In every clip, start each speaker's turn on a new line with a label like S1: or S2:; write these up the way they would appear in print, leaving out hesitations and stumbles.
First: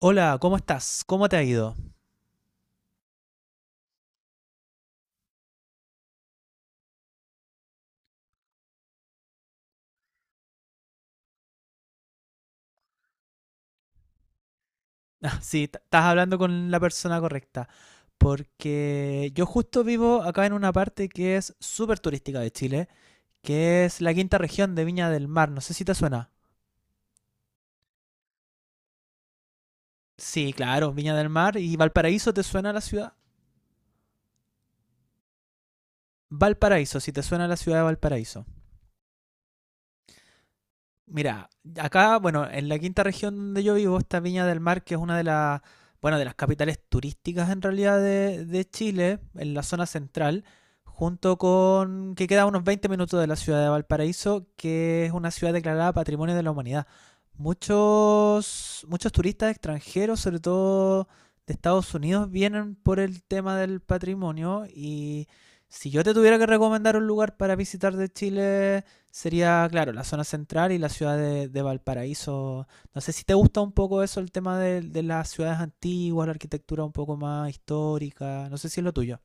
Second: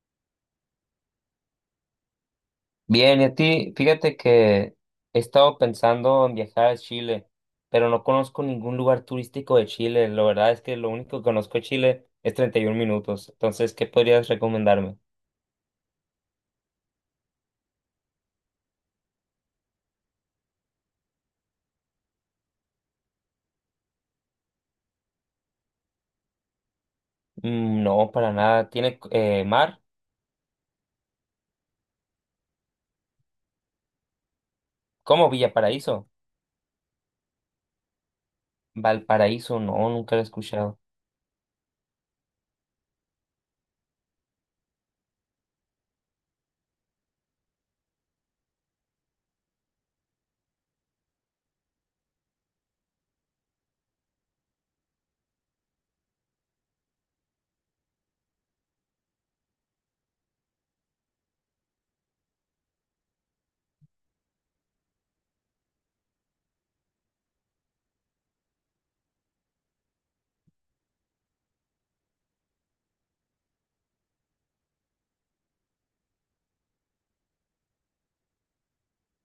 S1: Hola, ¿cómo estás? ¿Cómo te ha ido?
S2: Bien, y a ti, fíjate que he estado pensando en viajar a Chile, pero no conozco ningún lugar turístico de Chile. La verdad es que lo único que conozco de Chile es 31 minutos. Entonces, ¿qué podrías recomendarme?
S1: Ah, sí, estás hablando con la persona correcta. Porque yo justo vivo acá en una parte que es súper turística de Chile, que es la quinta región de Viña del Mar. No sé si te suena.
S2: Mm, no, para nada. ¿Tiene mar?
S1: Sí, claro, Viña del Mar. ¿Y Valparaíso te suena la ciudad?
S2: ¿Cómo Villa Paraíso?
S1: Valparaíso, si te suena la ciudad de Valparaíso.
S2: Valparaíso, no, nunca lo he escuchado.
S1: Mira, acá, bueno, en la quinta región donde yo vivo está Viña del Mar, que es una de las, bueno, de las capitales turísticas en realidad de Chile, en la zona central, junto con que queda a unos 20 minutos de la ciudad de Valparaíso, que es una ciudad declarada Patrimonio de la Humanidad. Muchos, muchos turistas extranjeros, sobre todo de Estados Unidos, vienen por el tema del patrimonio y si yo te tuviera que recomendar un lugar para visitar de Chile, sería, claro, la zona central y la ciudad de Valparaíso. No sé si te gusta un poco eso, el tema de las ciudades antiguas, la arquitectura un poco más histórica. No sé si es lo tuyo.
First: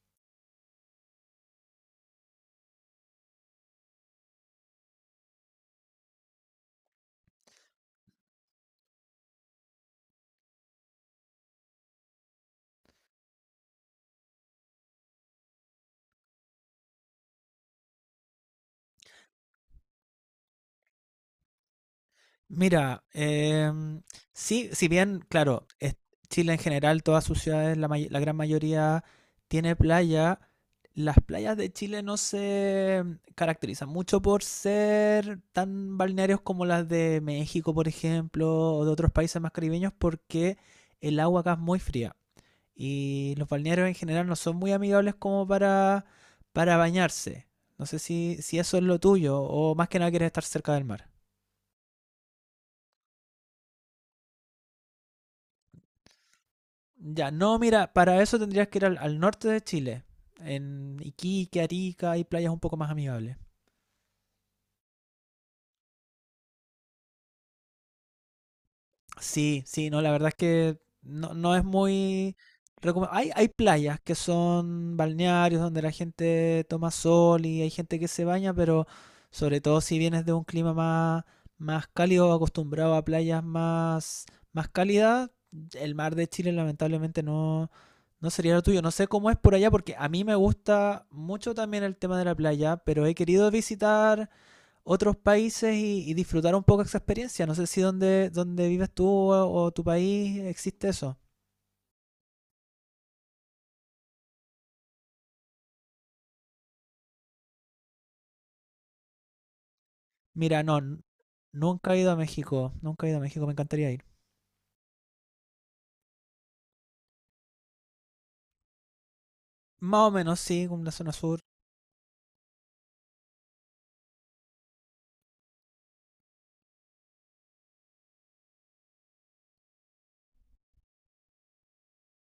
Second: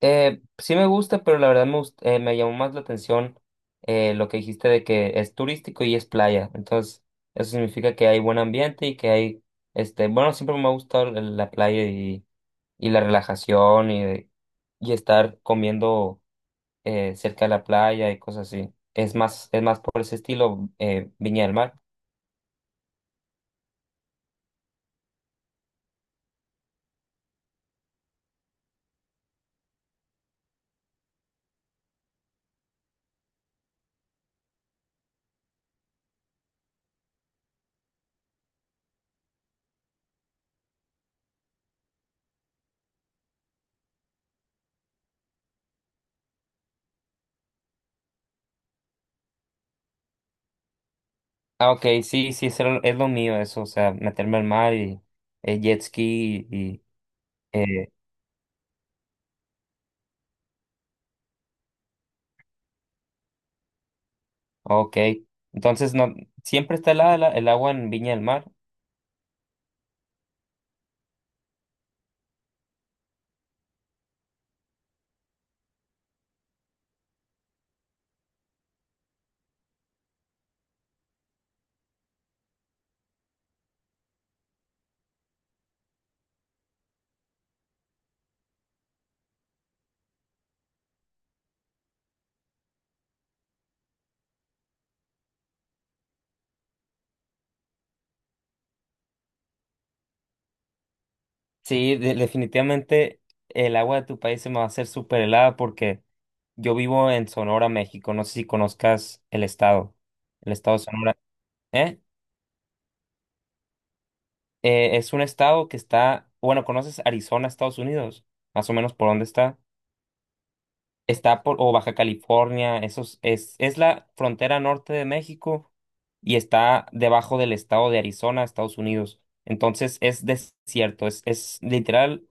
S2: Sí me gusta, pero la verdad me llamó más la atención lo que dijiste de que es turístico y es playa. Entonces, eso significa que hay buen ambiente y que hay, este, bueno, siempre me ha gustado la playa y la relajación y estar comiendo cerca de la playa y cosas así. Es más por ese estilo, Viña del Mar.
S1: Mira, sí, si bien, claro, Chile en general, todas sus ciudades, la gran mayoría tiene playa. Las playas de Chile no se caracterizan mucho por ser tan balnearios como las de México, por ejemplo, o de otros países más caribeños, porque el agua acá es muy fría. Y los balnearios en general no son muy amigables como para bañarse. No sé si eso es lo tuyo, o más que nada quieres estar cerca del mar.
S2: Ah, ok, sí, sí, es lo mío eso, o sea, meterme al mar y jet ski y...
S1: Ya, no, mira, para eso tendrías que ir al norte de Chile, en Iquique, Arica, hay playas un poco más amigables.
S2: Ok, entonces no, siempre está helada el agua en Viña del Mar.
S1: Sí, sí, no, la verdad es que no, no es muy… Hay, hay playas que son balnearios donde la gente toma sol y hay gente que se baña, pero sobre todo si vienes de un clima más, más cálido, acostumbrado a playas más, más cálidas, el mar de Chile lamentablemente no, no sería lo tuyo, no sé cómo es por allá, porque a mí me gusta mucho también el tema de la playa, pero he querido visitar otros países y disfrutar un poco esa experiencia. No sé si donde, donde vives tú o tu país existe eso.
S2: Sí, definitivamente el agua de tu país se me va a hacer súper helada porque yo vivo en Sonora, México. No sé si conozcas el
S1: Mira, no,
S2: estado de Sonora.
S1: nunca he
S2: ¿Eh?
S1: ido a México, nunca he ido a México, me encantaría ir.
S2: Es un estado que está, bueno, ¿conoces Arizona, Estados Unidos? Más o menos por dónde está.
S1: Más o menos, sí, con la zona sur.
S2: Está por, o Baja California, esos, es la frontera norte de México y está debajo del estado de Arizona, Estados Unidos. Entonces es desierto, es literal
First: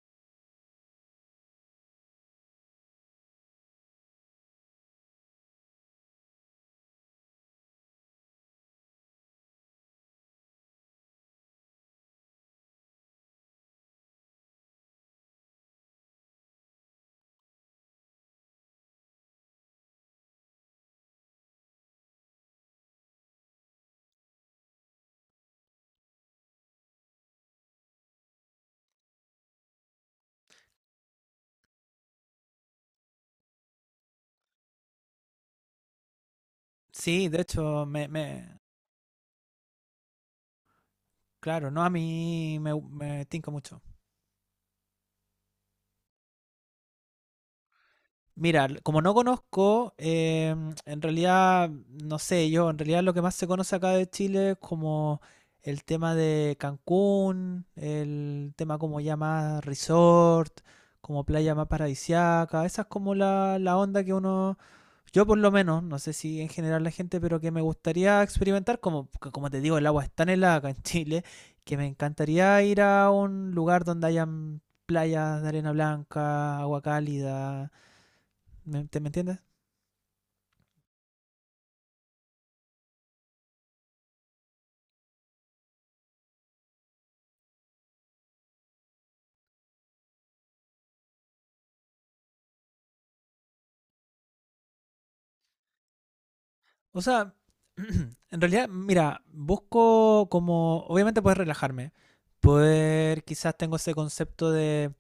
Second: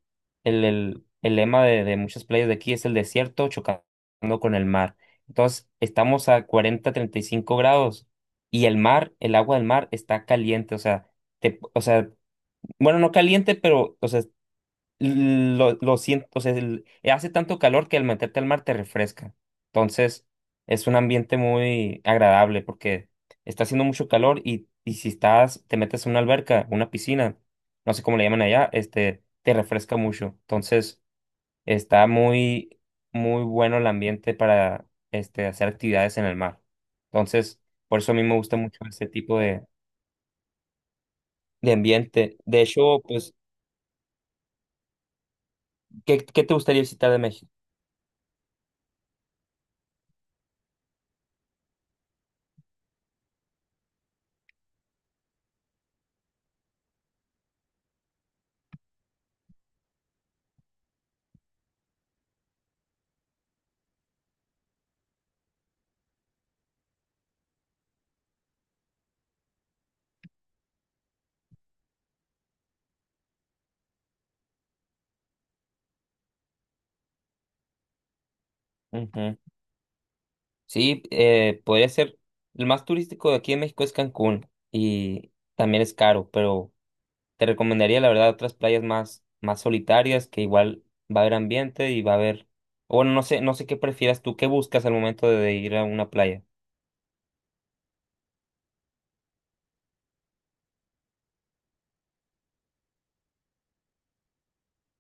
S2: el lema de muchas playas de aquí es el desierto chocando con el mar. Entonces estamos a cuarenta treinta y cinco grados y el mar, el agua del mar está caliente, o sea, te, o sea, bueno, no caliente, pero o sea, lo siento, o sea, hace tanto calor que al meterte al mar te refresca. Entonces, es un ambiente muy agradable porque está haciendo mucho calor y si estás, te metes a una alberca, una piscina, no sé cómo le llaman allá, este, te refresca mucho. Entonces, está muy, muy bueno el ambiente para, este, hacer actividades en el mar.
S1: Sí, de
S2: Entonces,
S1: hecho,
S2: por eso a mí me gusta mucho ese tipo
S1: claro,
S2: de
S1: no, a
S2: ambiente.
S1: mí
S2: De
S1: me,
S2: hecho,
S1: me
S2: pues,
S1: tinca mucho.
S2: qué te gustaría visitar de México?
S1: Mira, como no conozco, en realidad, no sé, yo, en realidad lo que más se conoce acá de Chile es como el tema de Cancún, el tema como ya más resort, como playa más paradisiaca, esa es como la onda que uno, yo por lo menos, no sé si en general la gente, pero que me gustaría experimentar, como, porque como te digo, el agua es tan helada acá en Chile, que me encantaría ir a un lugar donde hayan playas de arena blanca, agua cálida. ¿Me
S2: Ujú.
S1: entiendes?
S2: Sí, podría ser. El más turístico de aquí en México es Cancún y también es caro, pero te recomendaría la verdad otras playas más, más solitarias que igual va a haber ambiente y va a haber... O bueno, no sé, no sé qué prefieras tú, qué buscas al momento de ir a una playa.
S1: O sea, en realidad, mira, busco como, obviamente poder relajarme, poder, quizás tengo ese concepto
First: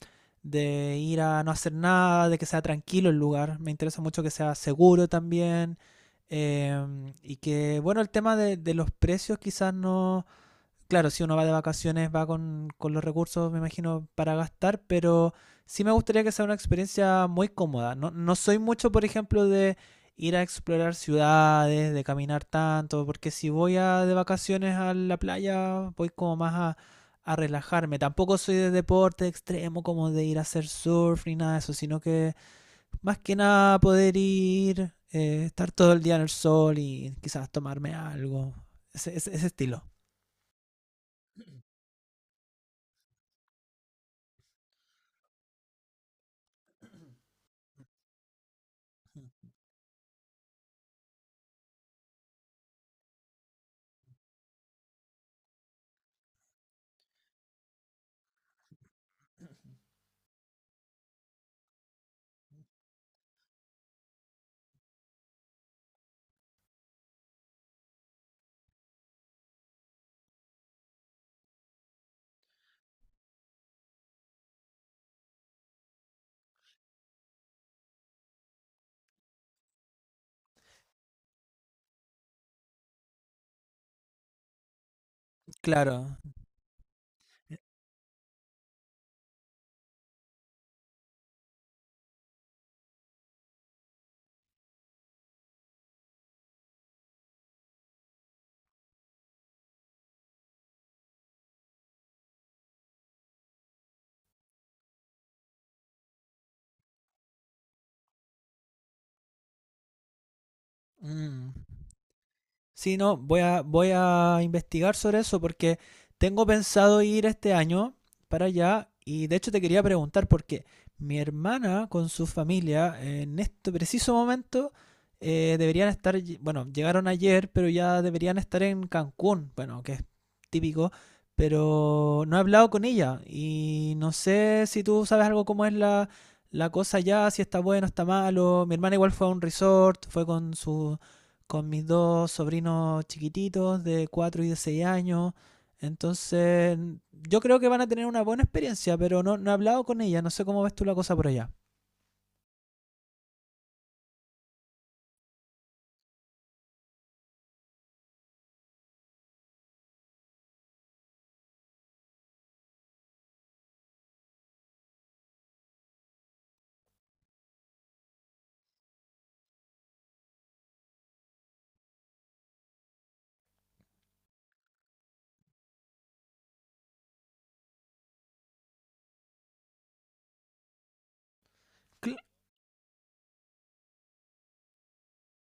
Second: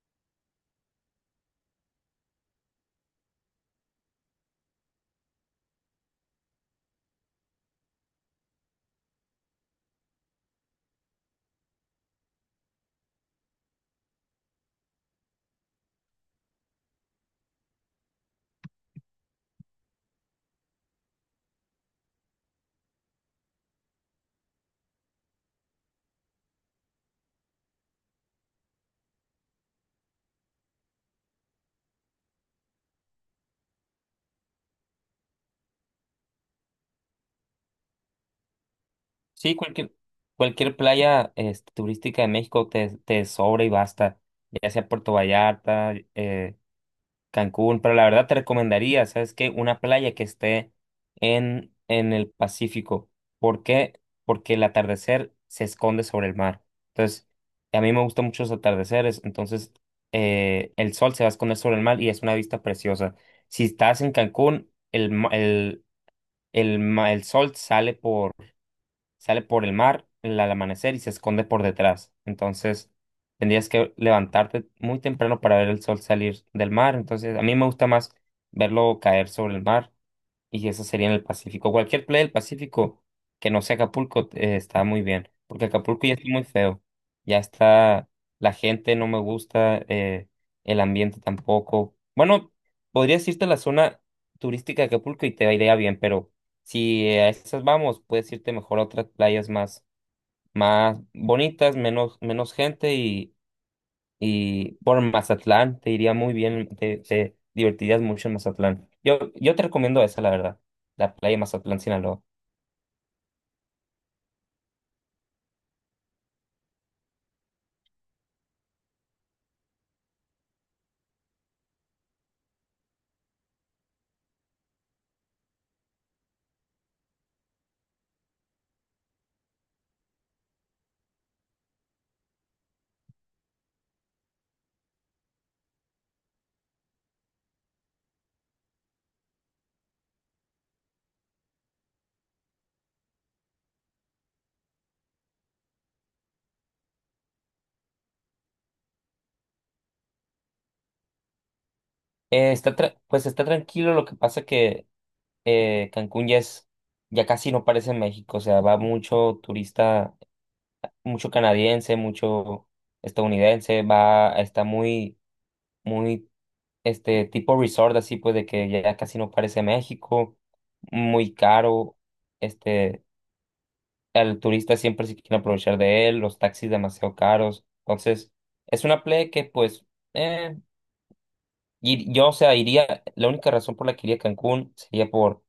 S1: de ir a no hacer nada, de que sea tranquilo el lugar, me interesa mucho que sea seguro también, eh, y que, bueno, el tema de los precios quizás no, claro, si uno va de vacaciones va con los recursos, me imagino, para gastar, pero sí me gustaría que sea una experiencia muy cómoda. No, no soy mucho, por ejemplo, de ir a explorar ciudades, de caminar tanto, porque si voy a, de vacaciones a la playa, voy como más a relajarme. Tampoco soy de deporte extremo, como de ir a hacer surf ni nada de eso, sino que más que nada poder ir, estar todo el día en el sol y quizás tomarme algo. Ese
S2: Sí,
S1: estilo.
S2: cualquier, cualquier playa, este, turística de México te sobra y basta, ya sea Puerto Vallarta, Cancún, pero la verdad te recomendaría, ¿sabes qué? Una playa que esté en el Pacífico. ¿Por qué? Porque el atardecer se esconde sobre el mar. Entonces, a mí me gustan mucho los atardeceres, entonces el sol se va a esconder sobre el mar y es una vista preciosa. Si estás en Cancún, el sol sale por el mar al amanecer y se esconde por detrás. Entonces, tendrías que levantarte muy temprano para ver el sol salir del mar. Entonces, a mí me gusta más verlo caer sobre el mar. Y eso sería en el Pacífico. Cualquier playa del Pacífico que no sea Acapulco, está muy bien, porque Acapulco ya
S1: Claro.
S2: está muy feo. Ya está, la gente no me gusta, el ambiente tampoco. Bueno, podrías irte a la zona turística de Acapulco y te iría bien, pero si a esas vamos, puedes irte mejor a otras playas más, más bonitas, menos, menos gente y por Mazatlán, te iría muy bien, te divertirías mucho en Mazatlán. Yo te recomiendo esa, la verdad, la playa de
S1: Mm.
S2: Mazatlán, Sinaloa.
S1: Sí, no, voy a investigar sobre eso porque tengo pensado ir este año para allá y de hecho te quería preguntar porque mi hermana con su familia en este preciso momento deberían estar, bueno, llegaron ayer, pero ya deberían estar en Cancún, bueno, que es típico, pero no he hablado con ella y no sé si tú sabes algo cómo es la, la cosa allá, si está bueno, está malo. Mi hermana igual fue a un resort, fue con su con mis dos sobrinos chiquititos de 4 y de 6 años. Entonces, yo creo que van a tener una buena experiencia, pero no, no he hablado con ella, no sé cómo ves tú la cosa por allá.
S2: Está pues está tranquilo, lo que pasa que Cancún ya es, ya casi no parece México, o sea, va mucho turista, mucho canadiense, mucho estadounidense, va, está muy, muy, este tipo resort así, pues de que ya casi no parece México, muy caro, este, al turista siempre se quieren aprovechar de él, los taxis demasiado caros. Entonces, es una play que pues eh, y
S1: Cl-
S2: yo, o sea, iría, la única razón por la que iría a Cancún sería por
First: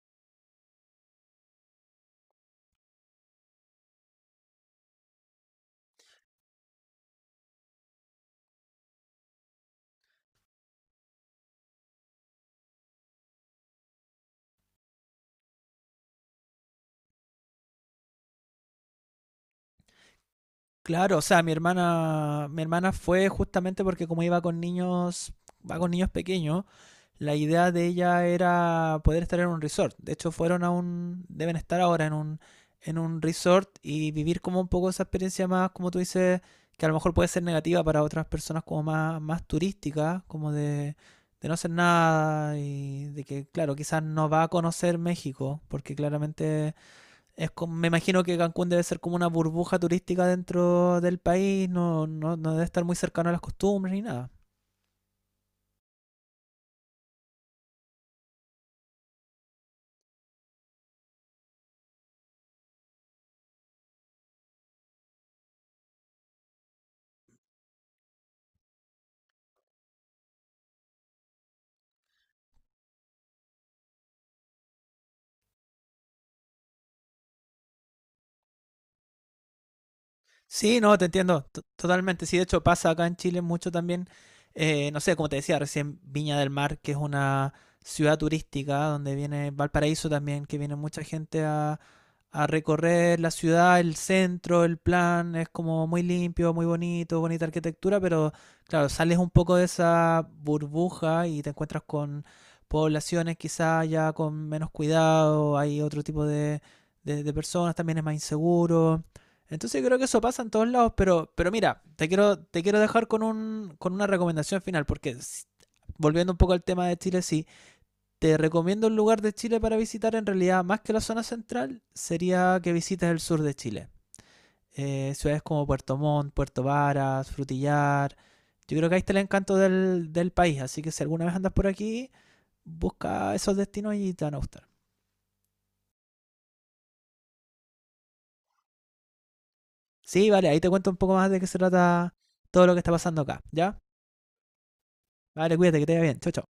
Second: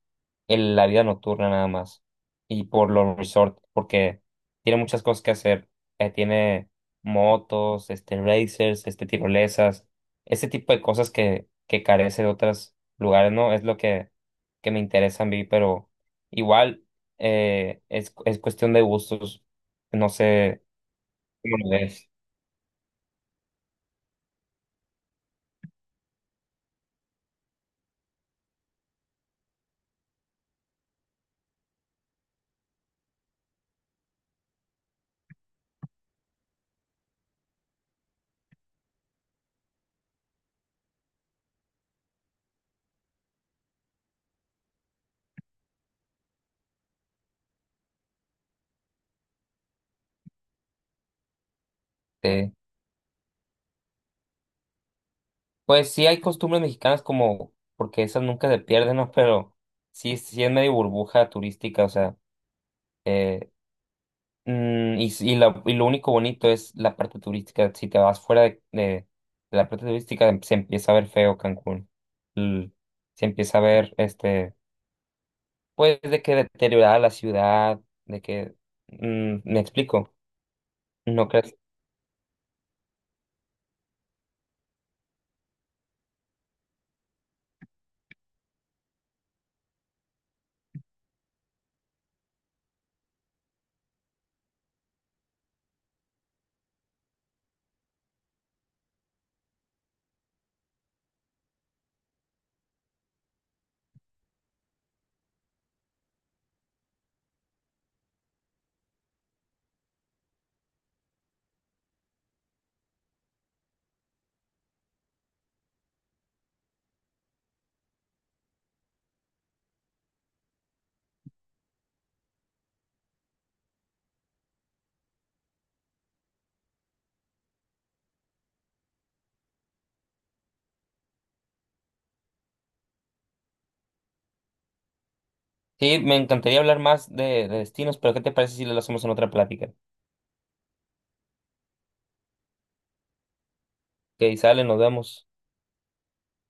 S2: la vida nocturna nada más y por los resorts, porque tiene muchas cosas que hacer. Tiene motos, este, racers, este, tirolesas, ese tipo de cosas que carece de otros lugares, ¿no? Es lo que me interesa a mí, pero igual es cuestión de gustos. No sé
S1: claro, o sea,
S2: cómo lo ves.
S1: mi hermana fue justamente porque como iba con niños, va con niños pequeños, la idea de ella era poder estar en un resort. De hecho, fueron a un, deben estar ahora en un resort y vivir como un poco esa experiencia más, como tú dices, que a lo mejor puede ser negativa para otras personas como más, más turísticas, como de no hacer nada y de que, claro, quizás no va a conocer México, porque claramente es como, me imagino que Cancún debe ser como una burbuja turística dentro del país, no, no, no debe estar muy cercano a las costumbres ni nada.
S2: Pues sí hay costumbres mexicanas como, porque esas nunca se pierden, ¿no? Pero sí, sí es medio burbuja turística, o sea, eh, y, y, y lo único bonito es la parte turística. Si te vas fuera de la parte turística, se empieza a ver feo Cancún. L- se empieza a ver, este, pues de que deteriorada la ciudad, de que, mm, me explico,
S1: Sí, no, te
S2: ¿no
S1: entiendo
S2: crees?
S1: totalmente. Sí, de hecho pasa acá en Chile mucho también. Eh, no sé, como te decía recién, Viña del Mar, que es una ciudad turística donde viene Valparaíso también, que viene mucha gente a recorrer la ciudad, el centro, el plan, es como muy limpio, muy bonito, bonita arquitectura, pero claro, sales un poco de esa burbuja y te encuentras con poblaciones quizá ya con menos cuidado, hay otro tipo de, de personas, también es más inseguro. Entonces yo creo que eso pasa en todos lados, pero mira, te quiero dejar con, un, con una recomendación final, porque volviendo un poco al tema de Chile, sí, te recomiendo un lugar de Chile para visitar, en realidad, más que la zona central, sería que visites el sur de Chile. Ciudades como Puerto Montt, Puerto Varas, Frutillar. Yo creo que ahí está el encanto del país, así que si alguna vez andas por aquí, busca esos destinos y te van a gustar.
S2: Sí, me encantaría hablar más de destinos, pero ¿qué te parece si lo hacemos en otra plática?
S1: Sí, vale, ahí te cuento un poco más de qué se trata todo lo que está pasando acá, ¿ya?
S2: Que sale, nos vemos.
S1: Vale, cuídate, que te vaya bien. Chao, chao.